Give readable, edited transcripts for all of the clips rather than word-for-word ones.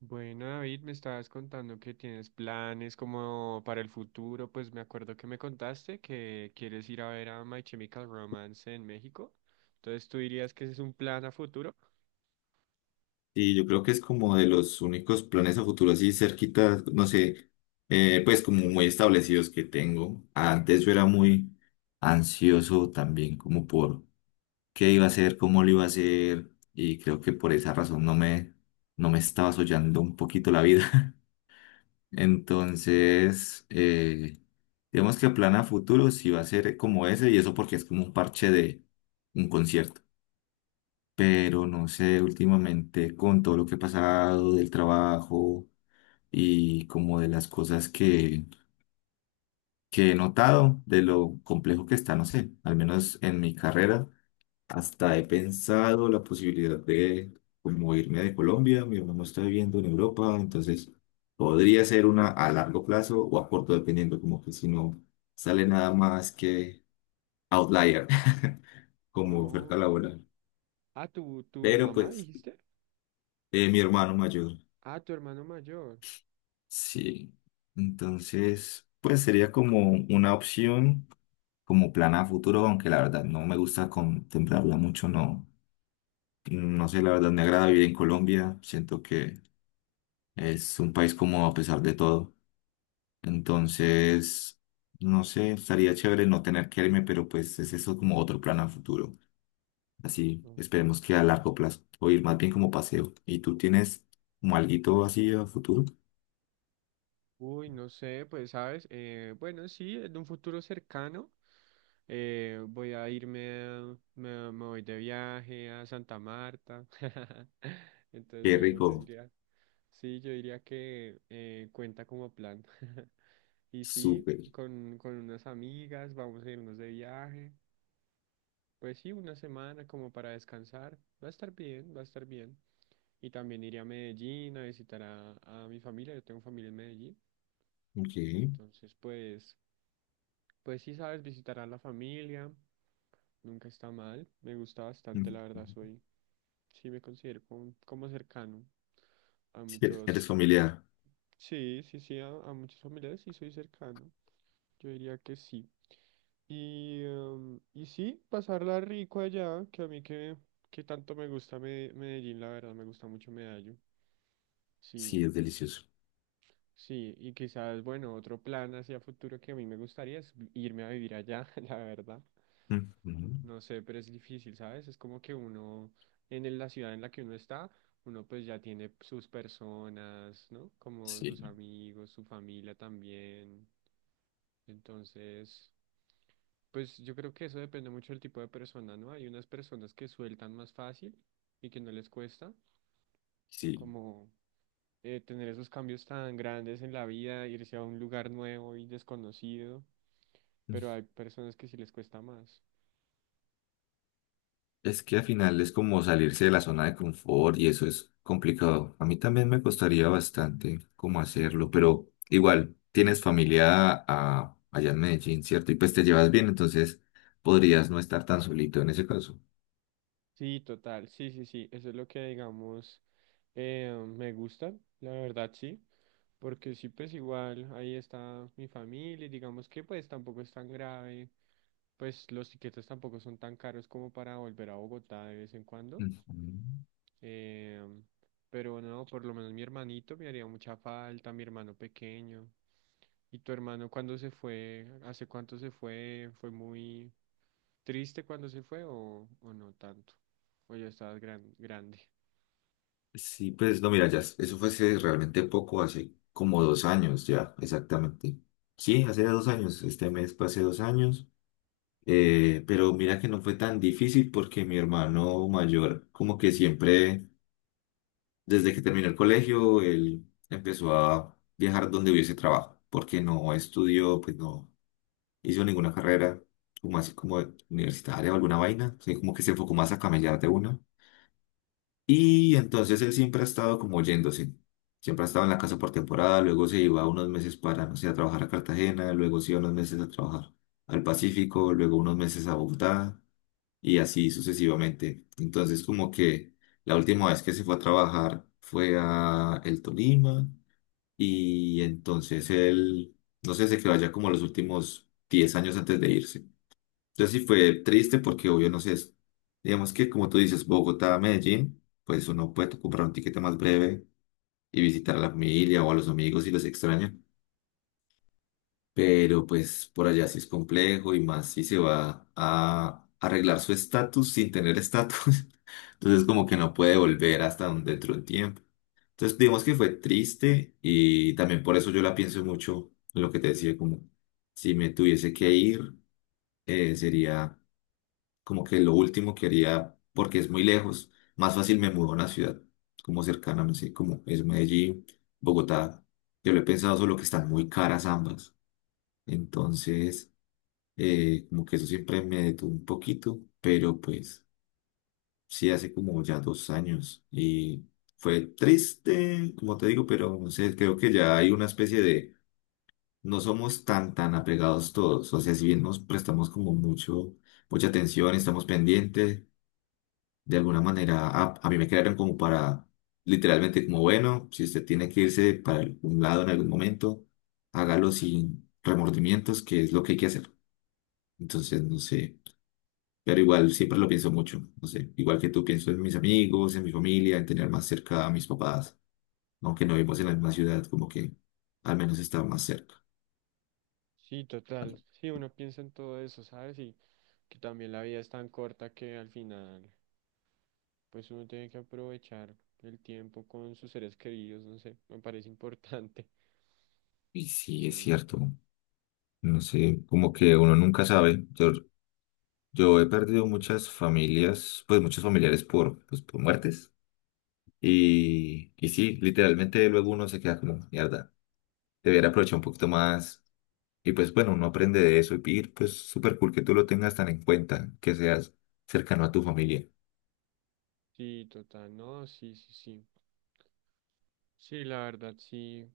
Bueno, David, me estabas contando que tienes planes como para el futuro. Pues me acuerdo que me contaste que quieres ir a ver a My Chemical Romance en México. Entonces, ¿tú dirías que ese es un plan a futuro? Y yo creo que es como de los únicos planes a futuro así cerquita, no sé, pues como muy establecidos que tengo. Antes yo era muy ansioso también como por qué iba a hacer, cómo lo iba a hacer y creo que por esa razón no me estaba soñando un poquito la vida. Entonces, digamos que el plan a futuro sí va a ser como ese y eso porque es como un parche de un concierto, pero no sé, últimamente con todo lo que he pasado del trabajo y como de las cosas que he notado, de lo complejo que está, no sé, al menos en mi carrera, hasta he pensado la posibilidad de como irme de Colombia. Mi hermano está viviendo en Europa, entonces podría ser una a largo plazo o a corto, dependiendo, como que si no sale nada más que outlier como oferta Oh. laboral. Ah, ¿tu Pero mamá pues dijiste? Mi hermano mayor. Ah, tu hermano mayor. Sí, entonces pues sería como una opción, como plan a futuro, aunque la verdad no me gusta contemplarla mucho. No, no sé, la verdad me agrada vivir en Colombia, siento que es un país como a pesar de todo. Entonces, no sé, estaría chévere no tener que irme, pero pues es eso, como otro plan a futuro, así, Oh. esperemos que a largo plazo, o ir más bien como paseo. ¿Y tú tienes como alguito así a futuro? Uy, no sé, pues sabes, bueno, sí, en un futuro cercano voy a me voy de viaje a Santa Marta. Entonces, Qué bueno, yo rico, diría, sí, yo diría que cuenta como plan. Y sí, súper, con unas amigas vamos a irnos de viaje. Pues sí, una semana como para descansar. Va a estar bien, va a estar bien. Y también iré a Medellín a visitar a mi familia. Yo tengo familia en Medellín. ok. Entonces, pues pues sí, sabes, visitar a la familia, nunca está mal. Me gusta bastante, Mm. la verdad, soy, sí me considero como, como cercano a Sí, e-, eres muchos, familiar. sí, sí, sí, a muchos familiares sí soy cercano. Yo diría que sí. Y, y sí, pasarla rico allá, que a mí que tanto me gusta Medellín, la verdad, me gusta mucho Medallo. Sí, Sí, es delicioso. sí, y quizás, bueno, otro plan hacia futuro que a mí me gustaría es irme a vivir allá, la verdad. Ujú. No sé, pero es difícil, ¿sabes? Es como que uno, en la ciudad en la que uno está, uno pues ya tiene sus personas, ¿no? Como sus Sí, amigos, su familia también. Entonces, pues yo creo que eso depende mucho del tipo de persona, ¿no? Hay unas personas que sueltan más fácil y que no les cuesta, sí. como tener esos cambios tan grandes en la vida, irse a un lugar nuevo y desconocido, pero hay personas que sí les cuesta más. Es que al final es como salirse de la zona de confort y eso es complicado. A mí también me costaría bastante cómo hacerlo, pero igual tienes familia ah, allá en Medellín, ¿cierto? Y pues te llevas bien, entonces podrías no estar tan solito en ese caso. Sí, total, sí, sí, sí, eso es lo que digamos me gusta, la verdad sí, porque sí, pues igual ahí está mi familia y digamos que pues tampoco es tan grave, pues los tiquetes tampoco son tan caros como para volver a Bogotá de vez en cuando, Ujú. eh, pero no, por lo menos mi hermanito me haría mucha falta, mi hermano pequeño, y tu hermano cuando se fue, ¿hace cuánto se fue? Fue muy, ¿triste cuando se fue o no tanto? O ya estabas grande. Sí, pues no, mira, ya, eso fue hace realmente poco, hace como 2 años ya, exactamente. Sí, hace 2 años, este mes fue hace 2 años. Pero mira que no fue tan difícil porque mi hermano mayor, como que siempre, desde que terminó el colegio, él empezó a viajar donde hubiese trabajo, porque no estudió, pues no hizo ninguna carrera, como así como universitaria o alguna vaina, sí, como que se enfocó más a camellar de una. Y entonces él siempre ha estado como yéndose, siempre ha estado en la casa por temporada, luego se iba unos meses para, no sé, a trabajar a Cartagena, luego se iba unos meses a trabajar al Pacífico, luego unos meses a Bogotá y así sucesivamente. Entonces, como que la última vez que se fue a trabajar fue a el Tolima y entonces él, no sé, se quedó allá como los últimos 10 años antes de irse. Entonces sí fue triste porque obvio, no sé, es- digamos que como tú dices, Bogotá, Medellín, pues uno puede comprar un tiquete más breve y visitar a la familia o a los amigos si los extraña. Pero pues por allá sí es complejo y más si se va a arreglar su estatus sin tener estatus. Entonces como que no puede volver hasta un- dentro de un tiempo. Entonces digamos que fue triste y también por eso yo la pienso mucho en lo que te decía, como si me tuviese que ir, sería como que lo último que haría, porque es muy lejos. Más fácil me mudo a una ciudad como cercana, no sé, como es Medellín, Bogotá. Yo lo he pensado, solo que están muy caras ambas. Entonces, como que eso siempre me detuvo un poquito, pero pues... Sí, hace como ya 2 años y fue triste, como te digo, pero no sé, creo que ya hay una especie de no somos tan apegados todos, o sea, si bien nos prestamos como mucho, mucha atención, estamos pendientes, de alguna manera a mí me crearon como para literalmente como bueno, si usted tiene que irse para algún lado en algún momento, hágalo sin remordimientos, que es lo que hay que hacer. Entonces, no sé. Pero igual siempre lo pienso mucho, no sé, igual que tú pienso en mis amigos, en mi familia, en tener más cerca a mis papás, aunque no vivimos en la misma ciudad, como que al menos está más cerca. Sí, total. Sí, uno piensa en todo eso, ¿sabes? Y que también la vida es tan corta que al final, pues uno tiene que aprovechar el tiempo con sus seres queridos, no sé, me parece importante. Y sí, es Sí. cierto. No sé, como que uno nunca sabe. Yo he perdido muchas familias, pues muchos familiares por, pues, por muertes. Y sí, literalmente luego uno se queda como, mierda, debería aprovechar un poquito más. Y pues bueno, uno aprende de eso. Pues súper cool que tú lo tengas tan en cuenta, que seas cercano a tu familia. Sí, total, no, sí, sí, sí. Sí, la verdad, sí.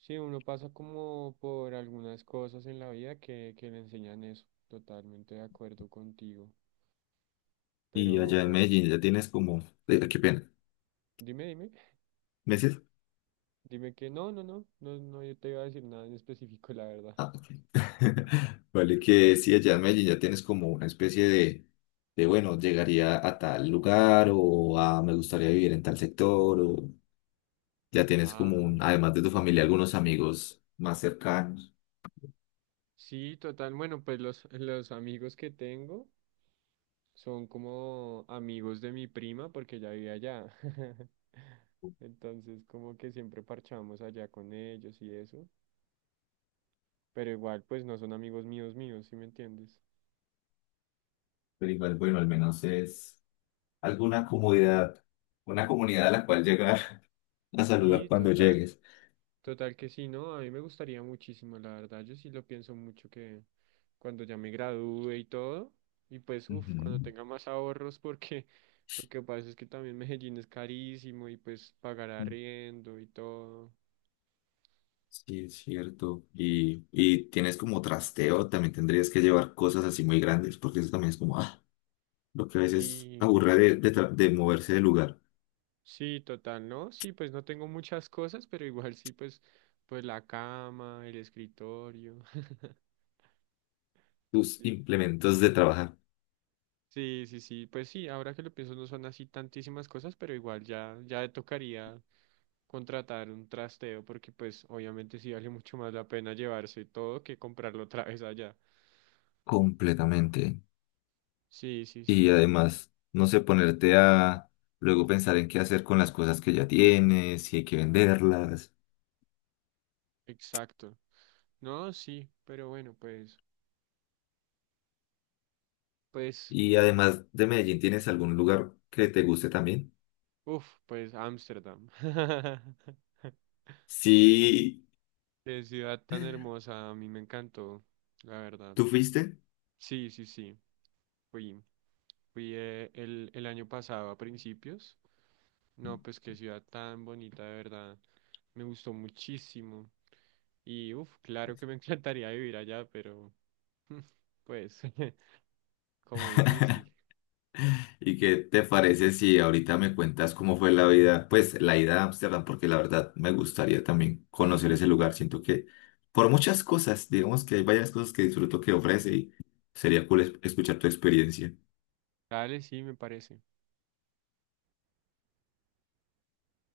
Sí, uno pasa como por algunas cosas en la vida que le enseñan eso. Totalmente de acuerdo contigo. Y Pero, allá en Medellín ya tienes como... qué pena. dime, dime. ¿Meses? Dime que no, no, no, no, no, yo te iba a decir nada en específico, la verdad. Ah, ok. Vale, que sí, allá en Medellín ya tienes como una especie de, bueno, llegaría a tal lugar o a me gustaría vivir en tal sector, o ya tienes Ah, como un, s- además de tu familia, algunos amigos más cercanos, sí, total. Bueno, pues los amigos que tengo son como amigos de mi prima porque ella vive allá. Entonces, como que siempre parchamos allá con ellos y eso. Pero igual, pues no son amigos míos míos, ¿sí me entiendes? pero igual, bueno, al menos es alguna comodidad, una comunidad a la cual llegar a saludar Sí, cuando total. llegues. Total que sí, ¿no? A mí me gustaría muchísimo, la verdad. Yo sí lo pienso mucho que cuando ya me gradúe y todo, y pues, uff, cuando Ujú. tenga más ahorros, porque lo que pasa es que también Medellín es carísimo y pues pagar arriendo y todo. Sí, es cierto. Y tienes como trasteo, también tendrías que llevar cosas así muy grandes, porque eso también es como, ah, lo que a veces Sí, aburre tra- de moverse de lugar. sí, total, ¿no? Sí, pues no tengo muchas cosas, pero igual sí, pues, pues la cama, el escritorio. Tus Sí, implementos de trabajar. sí, sí, sí. Pues sí, ahora que lo pienso no son así tantísimas cosas, pero igual ya, ya tocaría contratar un trasteo porque pues obviamente sí vale mucho más la pena llevarse todo que comprarlo otra vez allá. Completamente. Sí, sí, Y sí, además, no sé, ponerte a luego pensar en qué hacer con las cosas que ya tienes, si hay que venderlas. exacto. No, sí, pero bueno, pues, pues, Y además de Medellín, ¿tienes algún lugar que te guste también? uff, pues Ámsterdam. Sí, Qué ciudad tan hermosa, a mí me encantó, la verdad. ¿tú fuiste? Sí, sí, sí, fui. Fui el año pasado a principios. No, pues qué ciudad tan bonita, de verdad. Me gustó muchísimo. Y uff, claro que me encantaría vivir allá, pero pues como difícil. ¿Y qué te parece si ahorita me cuentas cómo fue la vida, pues la ida a Ámsterdam? Porque la verdad me gustaría también conocer ese lugar. Siento que por muchas cosas, digamos que hay varias cosas que disfruto que ofrece y sería cool es- escuchar tu experiencia. Dale, sí, me parece.